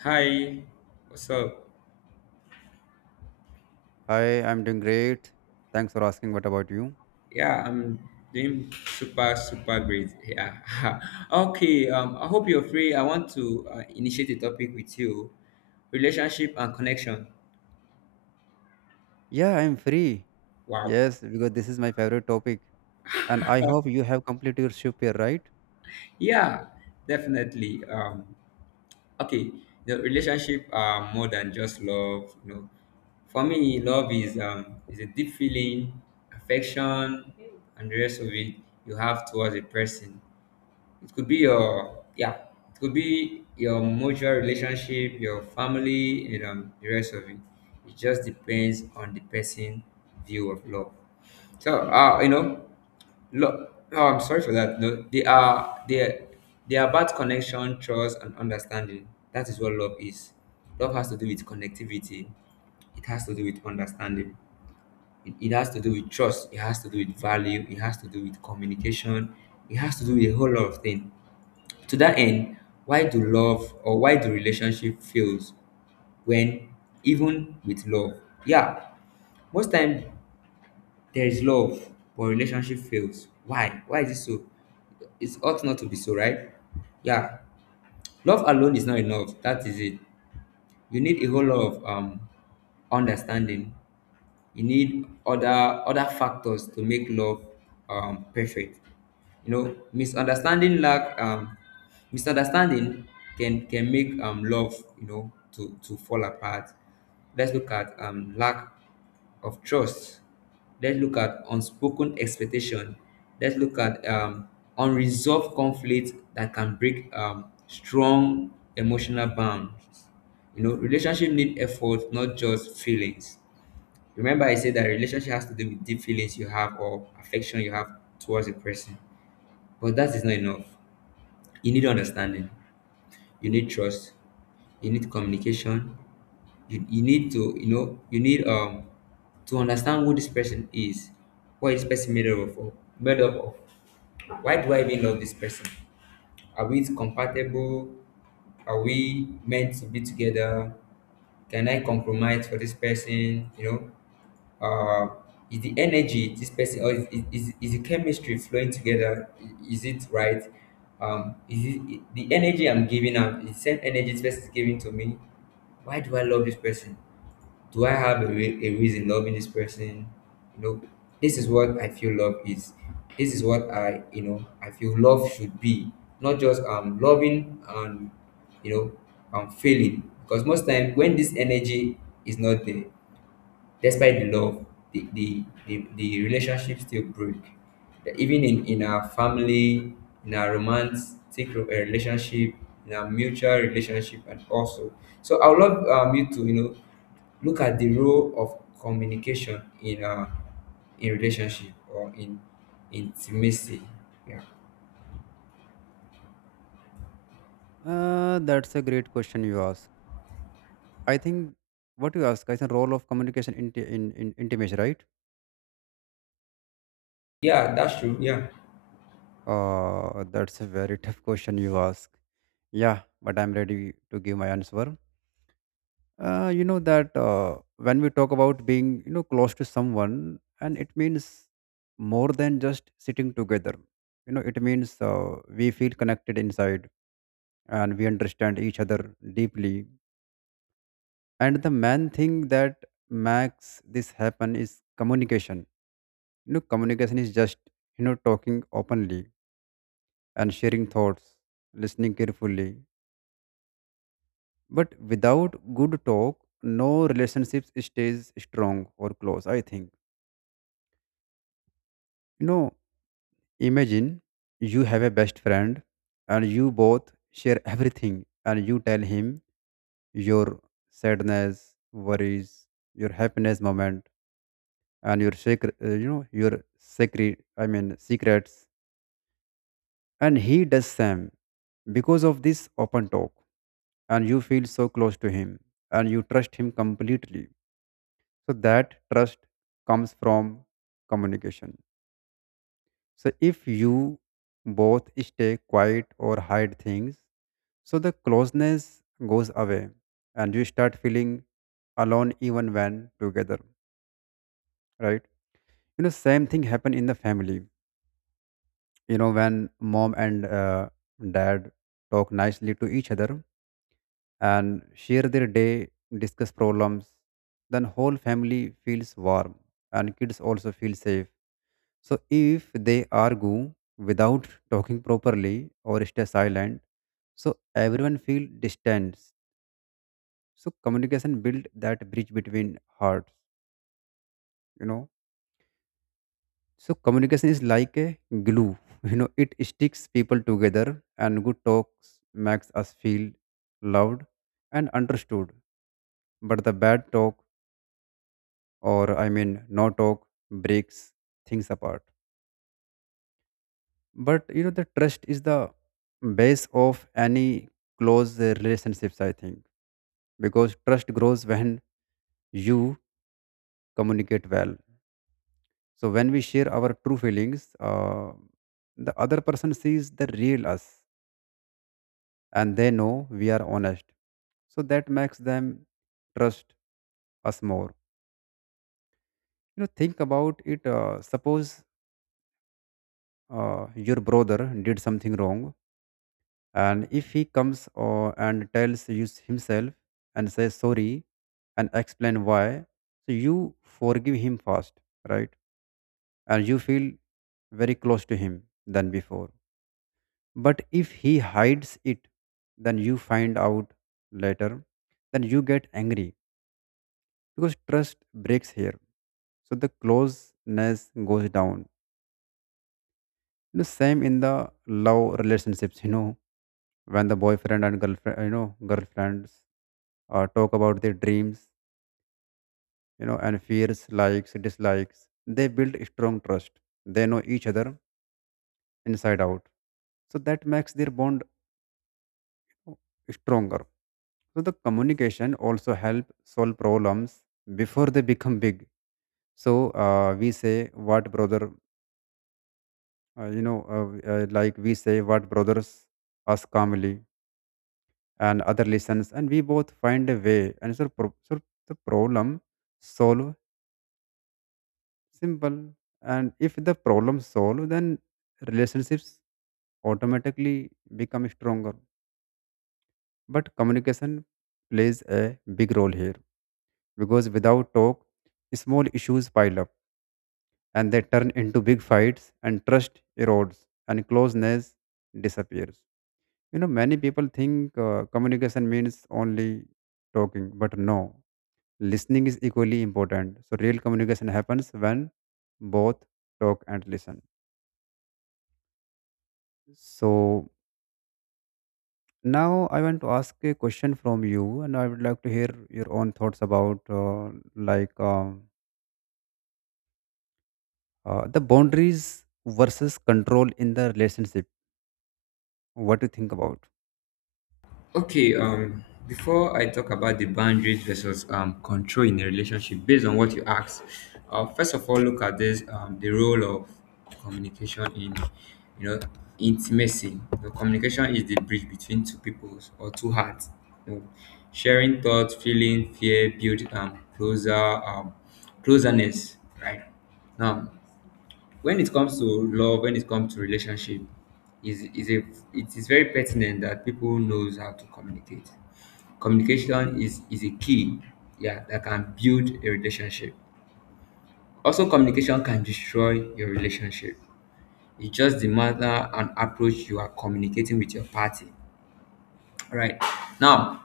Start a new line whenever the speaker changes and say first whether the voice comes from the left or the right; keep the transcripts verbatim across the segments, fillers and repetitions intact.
left: Hi, what's up?
right: Hi, I'm doing great. Thanks for asking. What about you?
left: Yeah, I'm doing super, super great. Yeah. Okay, um, I hope you're free. I want to uh, initiate a topic with you, relationship and connection.
right: Yeah, I'm free.
left: Wow.
right: Yes, because this is my favorite topic. And I hope you have completed your ship here, right?
left: Yeah, definitely. Um, okay, the relationship are more than just love. You know, for me, love is um, is a deep feeling, affection, and the rest of it you have towards a person. It could be your, yeah. It could be your mutual relationship, your family, and um, the rest of it. It just depends on the person' view of love. So uh, you know, Look, oh, I'm sorry for that. No, they are they are, they are about connection, trust, and understanding. That is what love is. Love has to do with connectivity. It has to do with understanding. It, it has to do with trust. It has to do with value. It has to do with communication. It has to do with a whole lot of things. To that end, why do love or why do relationship fails when even with love? Yeah, most time there is love but relationship fails. Why? Why is it so? It ought not to be so, right? Yeah, love alone is not enough. That is it. You need a whole lot of um understanding. You need other other factors to make love um, perfect. You know misunderstanding, lack, um, misunderstanding can can make um, love, you know, to to fall apart. Let's look at um, lack of trust. Let's look at unspoken expectation. Let's look at um, unresolved conflict that can break um, strong emotional bonds. You know, relationship need effort, not just feelings. Remember, I said that relationship has to do with deep feelings you have or affection you have towards a person. But that is not enough. You need understanding. You need trust. You need communication. You, you need to, you know, you need um to understand who this person is, what is this person made up of, made up of. Why do I even love this person? Are we compatible? Are we meant to be together? Can I compromise for this person? You know, uh, is the energy this person or is, is, is the chemistry flowing together, I- is it right? Um is it the energy I'm giving out is the same energy this person is giving to me? Why do I love this person? Do I have a, re- a reason loving this person? You know, this is what I feel love is. This is what I you know I feel love should be. Not just um loving and you know um feeling, because most time when this energy is not there, despite the love, the the the, the relationship still break. That. Even in in our family, in our romantic ro- eh, relationship, in our mutual relationship, and also. So I would love um, you to you know look at the role of communication in, uh, in relationship or in intimacy. Yeah,
right: Uh, that's a great question you ask. I think what you ask is the role of communication in, in, in intimacy, right?
left: yeah, that's true. Yeah.
right: Uh, that's a very tough question you ask. Yeah, but I'm ready to give my answer. Uh, you know that uh, when we talk about being, you know, close to someone, and it means more than just sitting together. You know, it means uh, we feel connected inside and we understand each other deeply. And the main thing that makes this happen is communication. You know, communication is just, you know, talking openly and sharing thoughts, listening carefully. But without good talk, no relationships stays strong or close, I think. you know Imagine you have a best friend and you both share everything and you tell him your sadness, worries, your happiness moment and your secret, uh, you know, your secret, I mean secrets and he does same because of this open talk and you feel so close to him and you trust him completely. So that trust comes from communication. So if you both stay quiet or hide things, so the closeness goes away and you start feeling alone even when together, right? You know, same thing happen in the family. You know, when mom and uh, dad talk nicely to each other and share their day, discuss problems, then whole family feels warm and kids also feel safe. So if they argue without talking properly or stay silent, so everyone feel distant. So communication build that bridge between hearts, you know. So communication is like a glue, you know, it sticks people together and good talks makes us feel loved and understood. But the bad talk or I mean no talk breaks things apart. But you know the trust is the base of any close uh, relationships I think because trust grows when you communicate well. So when we share our true feelings, uh, the other person sees the real us and they know we are honest. So that makes them trust us more. You know, think about it. Uh, suppose uh, your brother did something wrong, and if he comes uh, and tells you himself and says sorry and explain why, so you forgive him fast, right? And you feel very close to him than before. But if he hides it, then you find out later, then you get angry because trust breaks here. So the closeness goes down. The same in the love relationships, you know, when the boyfriend and girlfriend, you know, girlfriends uh, talk about their dreams, you know, and fears, likes, dislikes, they build strong trust. They know each other inside out. So that makes their bond stronger. So the communication also help solve problems before they become big. So uh, we say what brother, uh, you know, uh, uh, like we say what brothers us calmly and other listens, and we both find a way. And so, pro- so the problem solve simple. And if the problem solve, then relationships automatically become stronger. But communication plays a big role here, because without talk, small issues pile up and they turn into big fights, and trust erodes and closeness disappears. You know, many people think uh, communication means only talking, but no, listening is equally important. So, real communication happens when both talk and listen. So, now I want to ask a question from you, and I would like to hear your own thoughts about uh, like. um Uh, the boundaries versus control in the relationship. What do you think about?
left: Okay, um, before I talk about the boundaries versus um, control in a relationship, based on what you asked, uh, first of all, look at this, um, the role of communication in, you know, intimacy. The communication is the bridge between two peoples or two hearts. You know, sharing thoughts, feeling, fear, build um, closer, um, closerness. Right now, when it comes to love, when it comes to relationship, is is a it is very pertinent that people knows how to communicate. Communication is is a key, yeah, that can build a relationship. Also, communication can destroy your relationship. It just the matter and approach you are communicating with your party. All right. Now,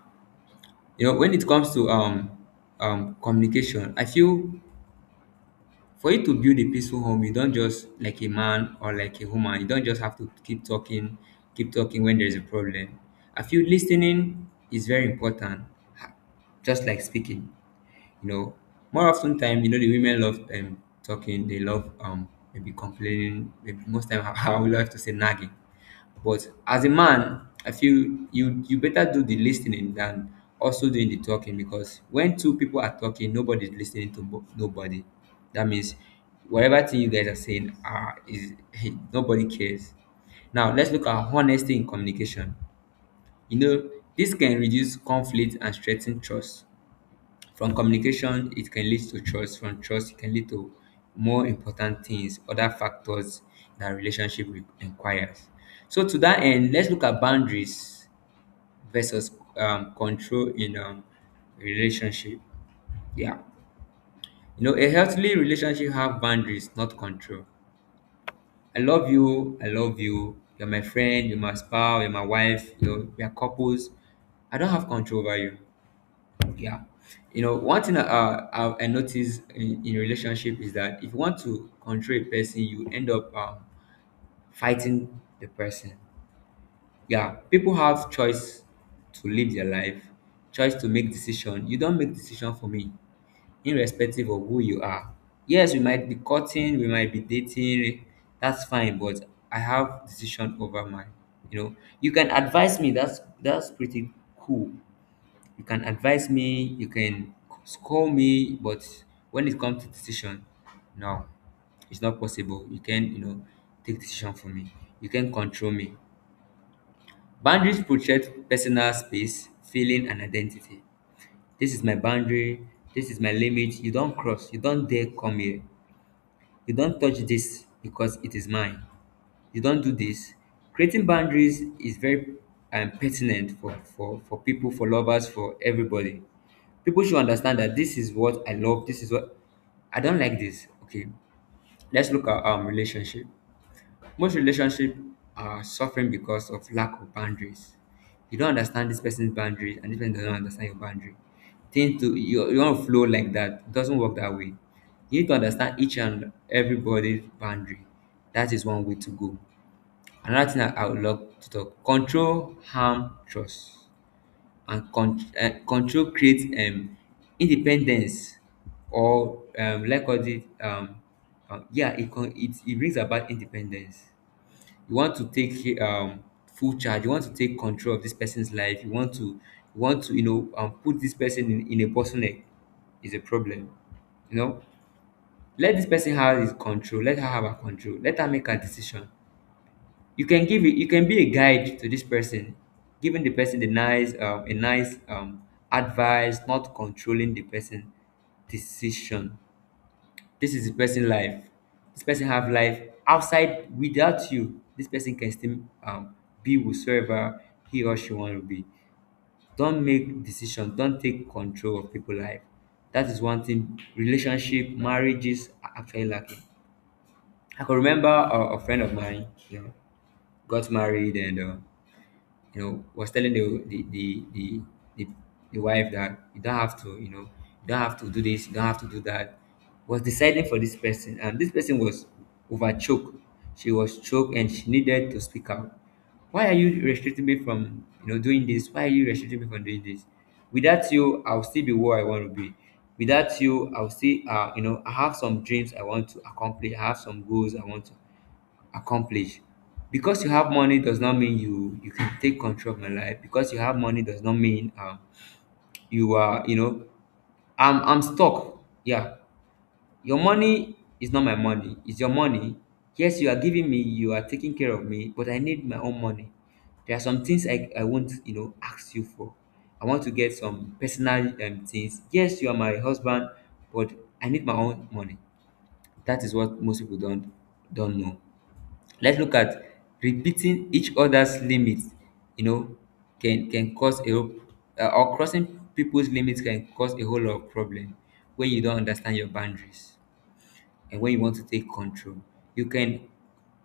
left: you know when it comes to um um communication, I feel for you to build a peaceful home, you don't just, like a man or like a woman, you don't just have to keep talking, keep talking when there's a problem. I feel listening is very important, ha- just like speaking. You know, more often time, you know the women love um talking, they love, um maybe complaining, maybe most time, I would like to say nagging. But as a man, I feel you you better do the listening than also doing the talking, because when two people are talking, nobody's listening to mo- nobody. That means whatever thing you guys are saying are is nobody cares. Now let's look at honesty in communication. You know, this can reduce conflict and strengthen trust. From communication, it can lead to trust. From trust, it can lead to more important things, other factors that relationship re- requires. So to that end, let's look at boundaries versus um, control in um, relationship. Yeah, you know, a healthy relationship have boundaries, not control. I love you. I love you. You're my friend. You're my spouse. You're my wife. You're, we are couples. I don't have control over you. Yeah. You know, one thing I, uh, I, I notice in, in relationship is that if you want to control a person, you end up um, fighting the person. Yeah. People have choice to live their life, choice to make decision. You don't make decision for me, irrespective of who you are. Yes, we might be cutting, we might be dating. That's fine, but I have decision over my. You know, you can advise me. That's that's pretty cool. You can advise me, you can scold me, but when it comes to decision, no, it's not possible. You can, you know, take decision for me. You can control me. Boundaries protect personal space, feeling, and identity. This is my boundary. This is my limit. You don't cross. You don't dare come here. You don't touch this because it is mine. You don't do this. Creating boundaries is very um, pertinent for, for, for people, for lovers, for everybody. People should understand that this is what I love, this is what I don't like this. Okay, let's look at um relationship. Most relationship are suffering because of lack of boundaries. You don't understand this person's boundaries, and this person doesn't understand your boundary. Things to you, you want to flow like that. It doesn't work that way. You need to understand each and everybody's boundary. That is one way to go. Another thing I, I would love to talk: control, harm, trust, and con- um control creates um independence, or um like what it, um um yeah, it con it it brings about independence. You want to take um full charge, you want to take control of this person's life, you want to you want to you know um put this person in in a bottleneck, is a problem you know Let this person have his control, let her have her control, let her make her decision. You can give it, you can be a guide to this person, giving the person the nice um, a nice um, advice, not controlling the person decision. This is the person life, this person have life outside. Without you, this person can still, um, be whosoever he or she want to be. Don't make decisions, don't take control of people life. That is one thing relationship marriages are actually lacking. I can remember a, a friend of mine, you know, got married and uh, you know, was telling the the the the, the, the wife that you don't have to, you know, you don't have to do this, you don't have to do that, was deciding for this person, and this person was overchoked. She was choked, and she needed to speak out. Why are you restricting me from, you know, doing this? Why are you restricting me from doing this? Without you, I'll still be where I want to be. Without you, I'll still, uh, you know, I have some dreams I want to accomplish. I have some goals I want to accomplish because you have money does not mean you you can take control of my life. Because you have money does not mean um you are, you know i'm i'm stuck. Yeah, your money is not my money, it's your money. Yes, you are giving me, you are taking care of me, but I need my own money. There are some things i i won't, you know ask you for. I want to get some personal um, things. Yes, you are my husband, but I need my own money. That is what most people don't don't know. Let's look at repeating each other's limits, you know can can cause a whole- uh, or crossing people's limits can cause a whole lot of problem. When you don't understand your boundaries, and when you want to take control, you can,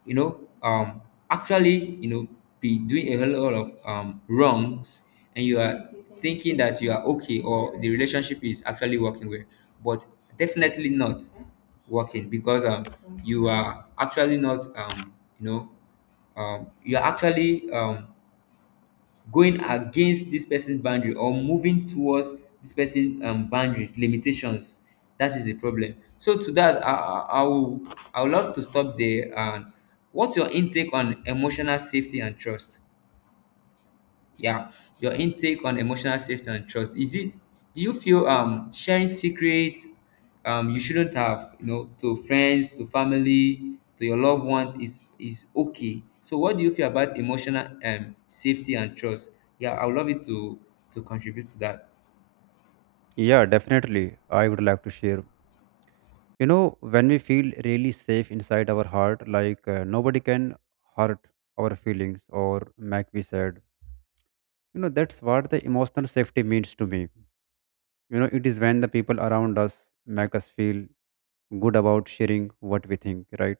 left: you know um actually you know be doing a whole lot of um wrongs, and you are thinking that you are okay or the relationship is actually working well. But definitely not working, because um you are actually not, um you know um you are actually um going against this person's boundary, or moving towards this person's um, boundary limitations. That is the problem. So to that, i i, I will, I would love to stop there. And what's your intake on emotional safety and trust? Yeah, your intake on emotional safety and trust, is it, do you feel um sharing secrets um you shouldn't have, you know to friends, to family, to your loved ones is is okay? So what do you feel about emotional um safety and trust? Yeah, I would love you to to contribute to that.
right: Yeah, definitely. I would like to share. You know, when we feel really safe inside our heart, like uh, nobody can hurt our feelings or make we sad. You know, that's what the emotional safety means to me. You know, it is when the people around us make us feel good about sharing what we think, right?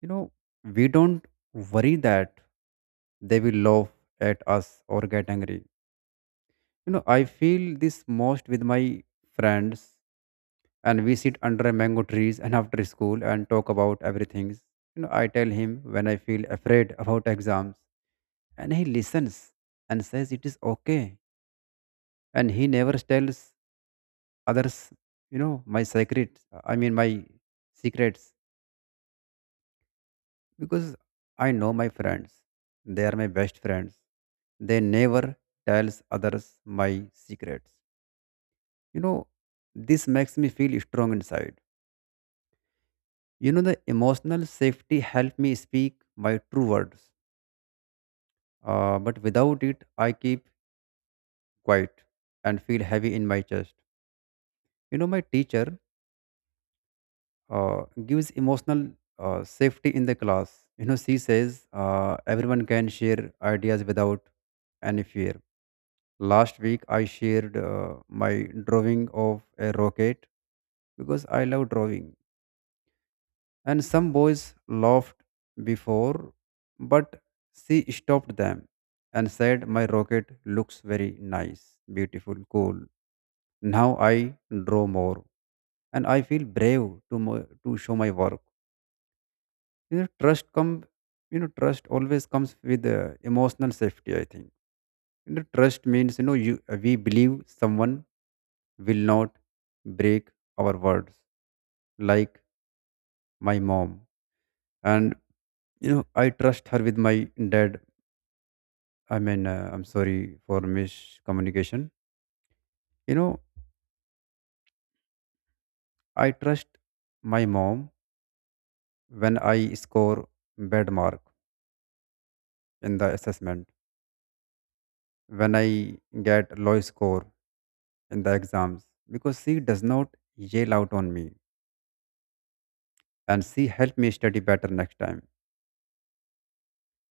right: You know, we don't worry that they will laugh at us or get angry. You know, I feel this most with my friends, and we sit under a mango trees and after school and talk about everything. You know, I tell him when I feel afraid about exams, and he listens and says it is okay. And he never tells others, you know, my secrets. I mean, my secrets because I know my friends. They are my best friends. They never tells others my secrets. You know, this makes me feel strong inside. You know, the emotional safety helped me speak my true words, uh, but without it, I keep quiet and feel heavy in my chest. You know, my teacher uh, gives emotional uh, safety in the class. You know, she says uh, everyone can share ideas without any fear. Last week, I shared uh, my drawing of a rocket because I love drawing and some boys laughed before, but she stopped them and said, "My rocket looks very nice, beautiful, cool." Now I draw more and I feel brave to, mo- to show my work. You know, trust come, you know, trust always comes with uh, emotional safety, I think. You know, trust means, you know, you, we believe someone will not break our words, like my mom. And, you know, I trust her with my dad I mean, uh, I'm sorry for miscommunication. You know, I trust my mom when I score bad mark in the assessment, when I get low score in the exams, because she does not yell out on me and she help me study better next time.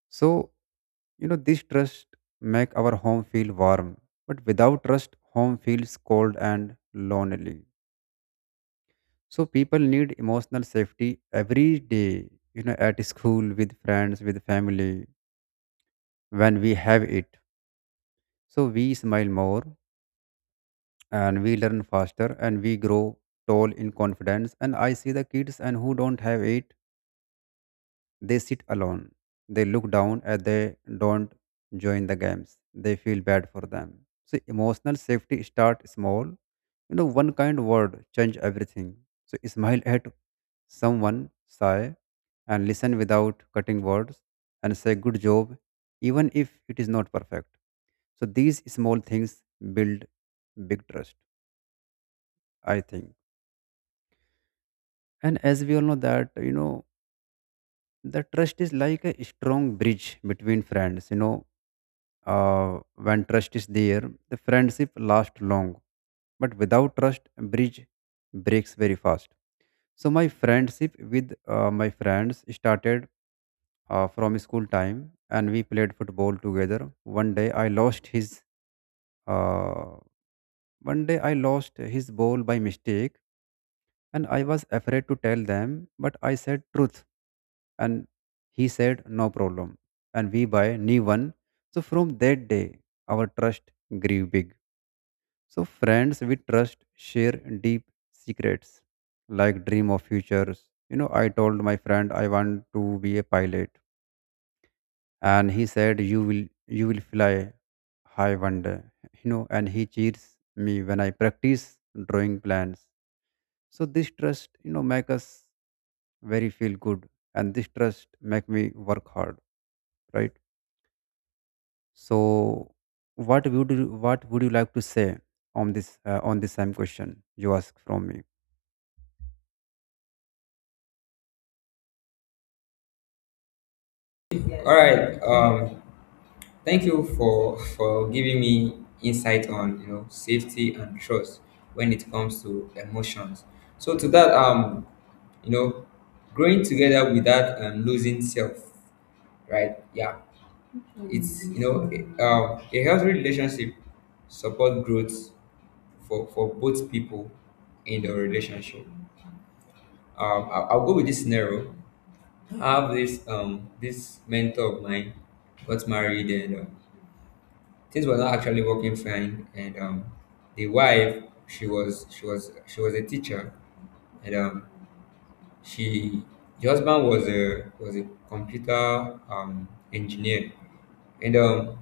right: So, you know, this trust make our home feel warm, but without trust, home feels cold and lonely. So people need emotional safety every day, you know, at school, with friends, with family. When we have it, so we smile more and we learn faster and we grow tall in confidence. And I see the kids and who don't have it, they sit alone. They look down and they don't join the games. They feel bad for them. So emotional safety start small. You know, one kind word change everything. So smile at someone, sigh, and listen without cutting words, and say good job, even if it is not perfect. So these small things build big trust, I think. And as we all know that, you know, the trust is like a strong bridge between friends. You know, uh, when trust is there, the friendship lasts long. But without trust, bridge breaks very fast. So my friendship with uh, my friends started uh, from school time, and we played football together. One day I lost his. Uh, One day I lost his ball by mistake, and I was afraid to tell them, but I said truth, and he said no problem, and we buy new one. So from that day, our trust grew big. So friends we trust share deep secrets like dream of futures. You know, I told my friend I want to be a pilot and he said you will you will fly high one day. You know, and he cheers me when I practice drawing plans. So this trust, you know, make us very feel good and this trust make me work hard, right? So what would you what would you like to say on this uh, on this same question you ask from me?
left: All right. Um, thank you for for giving me insight on, you know, safety and trust when it comes to emotions. So to that, um, you know growing together without um, losing self, right? Yeah, it's, you know, a, um, a healthy relationship support growth for for both people in the relationship. um I, will I'll go with this scenario. I have this um this mentor of mine, got married, and uh, things were not actually working fine. And um the wife, she was she was she was a teacher, and um She the husband was, a was a computer, um, engineer, and um,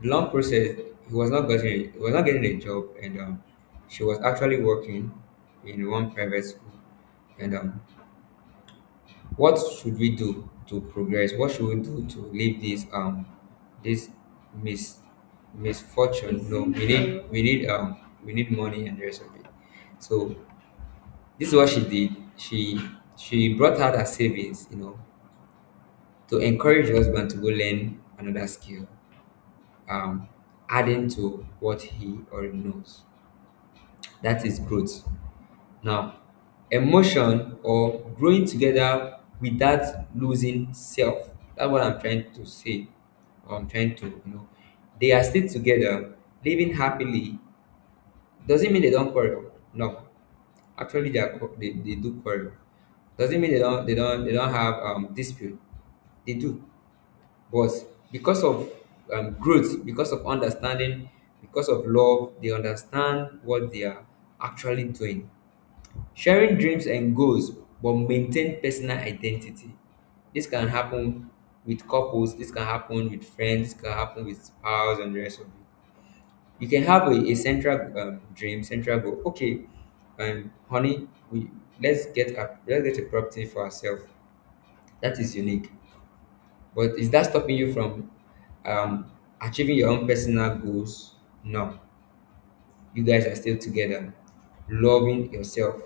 left: the long process, he was not getting, he was not getting a job, and um, she was actually working in one private school. And um, what should we do to progress? What should we do to leave this um this mis misfortune? No, we need, we need um we need money and the rest of it. So this is what she did. She she brought out her savings, you know, to encourage your husband to go learn another skill, um, adding to what he already knows. That is growth. Now, emotion or growing together without losing self. That's what I'm trying to say. Or I'm trying to, you know, they are still together, living happily. Doesn't mean they don't quarrel. No, actually, they are qu- they, they do quarrel. Doesn't mean they don't they don't they don't have um dispute. They do. But because of um, growth, because of understanding, because of love, they understand what they are actually doing. Sharing dreams and goals, but maintain personal identity. This can happen with couples, this can happen with friends, this can happen with spouse and the rest of it. You can have a, a central um, dream, central goal. Okay, um, honey, we let's get a, let's get a property for ourselves that is unique. But is that stopping you from um, achieving your own personal goals? No. You guys are still together, loving yourself.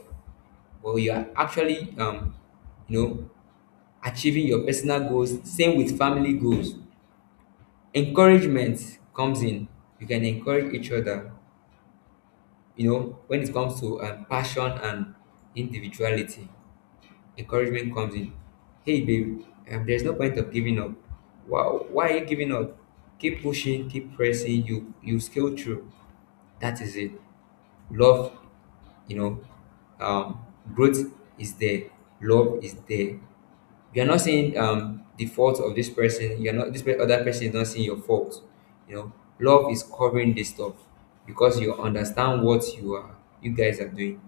left: Well, you are actually, um, you know, achieving your personal goals. Same with family goals. Encouragement comes in. You can encourage each other. You know, when it comes to um, passion and individuality. Encouragement comes in. Hey, babe, um, there's no point of giving up. Why, why are you giving up? Keep pushing, keep pressing. You you scale through. That is it. Love, you know, um, growth is there. Love is there. You are not seeing um, the fault of this person. You are not, this pe- other person is not seeing your fault. You know, love is covering this stuff because you understand what you are. You guys are doing,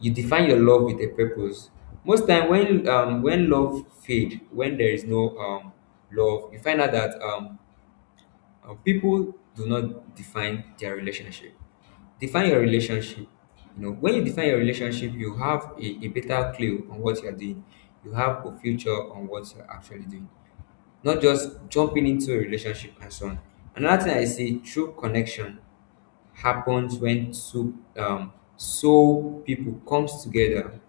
left: you define your love with a purpose. Most time when, um when love fade, when there is no um love, you find out that um, um people do not define their relationship. Define your relationship. You know, when you define your relationship, you have a, a better clue on what you're doing. You have a future on what you're actually doing, not just jumping into a relationship and so on. Another thing I see, true connection happens when two um soul people comes together.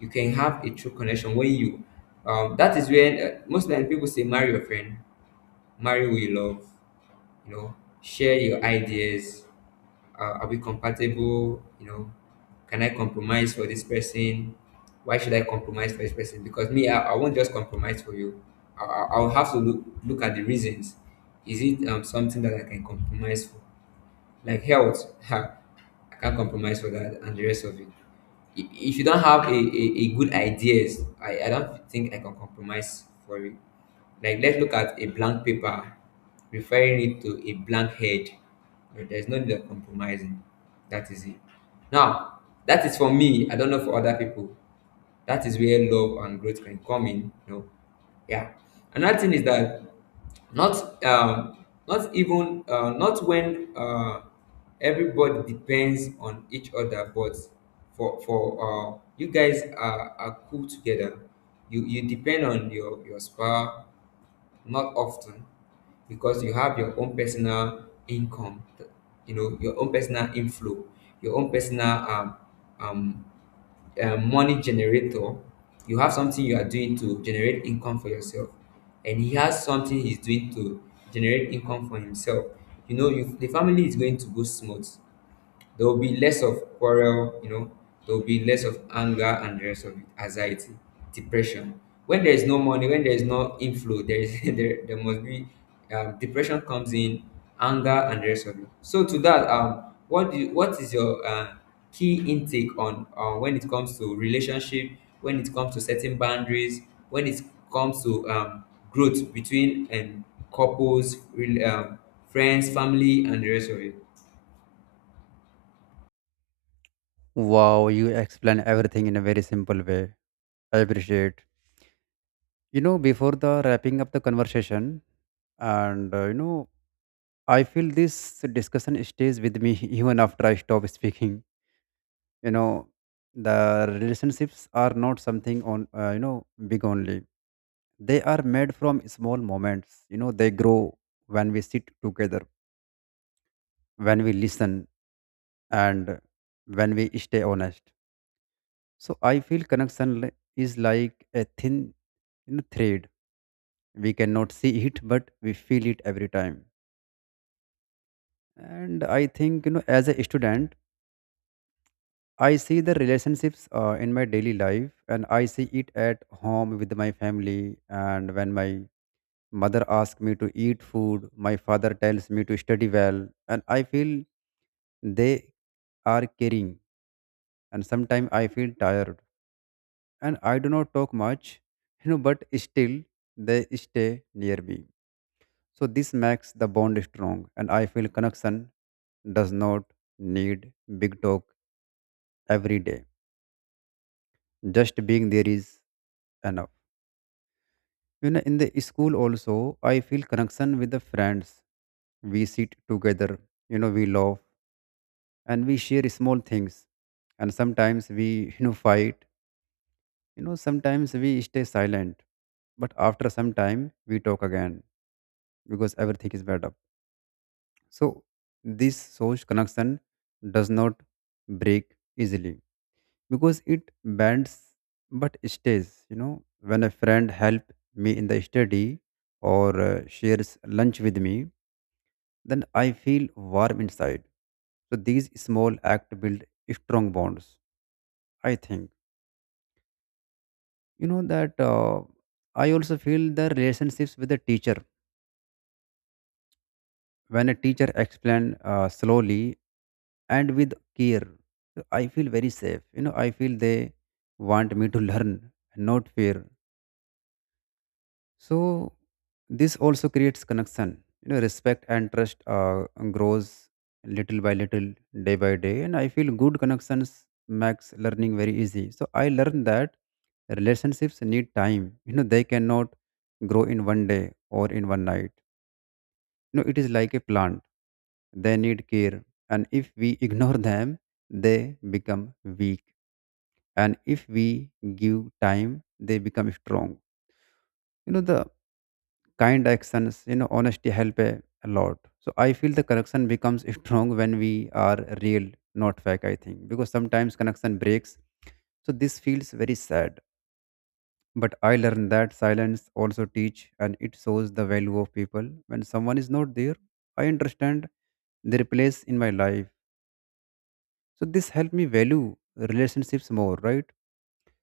left: You can have a true connection when you, um, that is when, uh, most time people say, marry your friend, marry who you love, you know. Share your ideas. Uh, are we compatible, you know? Can I compromise for this person? Why should I compromise for this person? Because me, i, I won't just compromise for you. I, I- I'll have to look look at the reasons. Is it um, something that I can compromise for? Like health, I can't compromise for that and the rest of it. I- if you don't have a, a, a good ideas, I, I don't think I can compromise for it. Like, let's look at a blank paper, referring it to a blank head. Uh, there's no need of compromising. That is it. Now, that is for me, I don't know for other people. That is where love and growth can come in. You know, yeah. Another thing is that, not um, not even, uh, not when, uh, everybody depends on each other, but for for, uh, you guys are, are cool together. You you depend on your your spouse not often, because you have your own personal income, th- you know, your own personal inflow, your own personal, um, um, uh, money generator. You have something you are doing to generate income for yourself, and he has something he's doing to generate income for himself. You know, you, the family is going to go smooth. There will be less of quarrel, you know, there will be less of anger and the rest of it, anxiety, depression. When there is no money, when there is no inflow, there is there, there must be um, depression comes in, anger and the rest of it. So to that, um, what do you, what is your uh, key intake on, uh, when it comes to relationship, when it comes to setting boundaries, when it comes to um, growth between and couples, rel- um, friends, family, and the rest of it.
right: Wow, you explain everything in a very simple way. I appreciate. You know, before the wrapping up the conversation, and uh, you know, I feel this discussion stays with me even after I stop speaking. You know, the relationships are not something on uh, you know big only. They are made from small moments. You know, they grow when we sit together, when we listen, and when we stay honest. So I feel connection li- is like a thin, you know, thread. We cannot see it, but we feel it every time. And I think, you know, as a student, I see the relationships uh, in my daily life, and I see it at home with my family. And when my mother asks me to eat food, my father tells me to study well, and I feel they are caring. And sometimes I feel tired and I do not talk much, you know, but still they stay near me. So this makes the bond strong, and I feel connection does not need big talk every day. Just being there is enough. You know, in the school also, I feel connection with the friends. We sit together, you know, we laugh and we share small things. And sometimes we, you know, fight. You know, sometimes we stay silent. But after some time, we talk again because everything is made up. So this source connection does not break easily because it bends but stays. You know, when a friend help me in the study or uh, shares lunch with me, then I feel warm inside. So these small act build strong bonds. I think you know that uh, I also feel the relationships with the teacher when a teacher explains uh, slowly and with care, I feel very safe. You know, I feel they want me to learn, not fear. So this also creates connection. You know, respect and trust uh, grows little by little, day by day, and I feel good connections makes learning very easy. So I learned that relationships need time. You know, they cannot grow in one day or in one night. No, it is like a plant, they need care. And if we ignore them, they become weak, and if we give time they become strong. You know, the kind actions, you know, honesty help a, a lot. So I feel the connection becomes strong when we are real, not fake, I think, because sometimes connection breaks, so this feels very sad. But I learned that silence also teach and it shows the value of people. When someone is not there, I understand their place in my life. So this helped me value relationships more, right?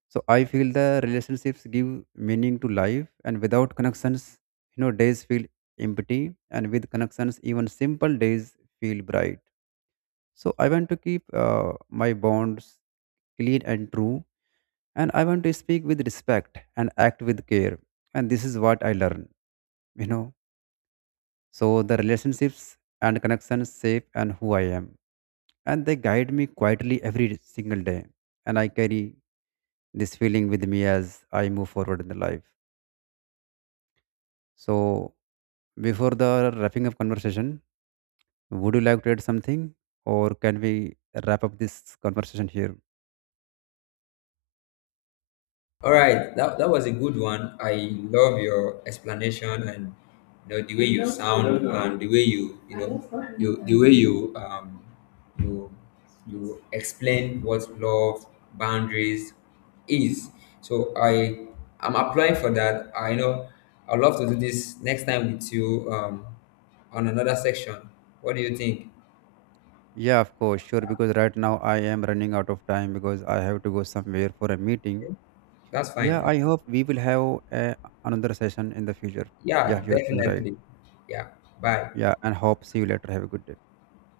right: So I feel the relationships give meaning to life and without connections, you know, days feel empty and with connections even simple days feel bright. So I want to keep uh, my bonds clean and true, and I want to speak with respect and act with care. And this is what I learn, you know. So the relationships and connections shape and who I am, and they guide me quietly every single day. And I carry this feeling with me as I move forward in the life. So before the wrapping up conversation, would you like to add something, or can we wrap up this conversation here?
left: All right, that, that was a good one. I love your explanation, and you know the way you sound and the way you, you know you the way you, um you you explain what love boundaries is. So I I'm applying for that. I know I'd love to do this next time with you, um on another section. What do you think?
right: Yeah, of course, sure. Because right now I am running out of time because I have to go somewhere for a meeting.
left: That's fine.
right: Yeah,
left: That's
right: I
left: fine.
right: hope we will have uh, another session in the future. Yeah,
left: Yeah,
right: you're right.
left: definitely. Yeah. Bye.
right: Yeah, and hope see you later. Have a good day.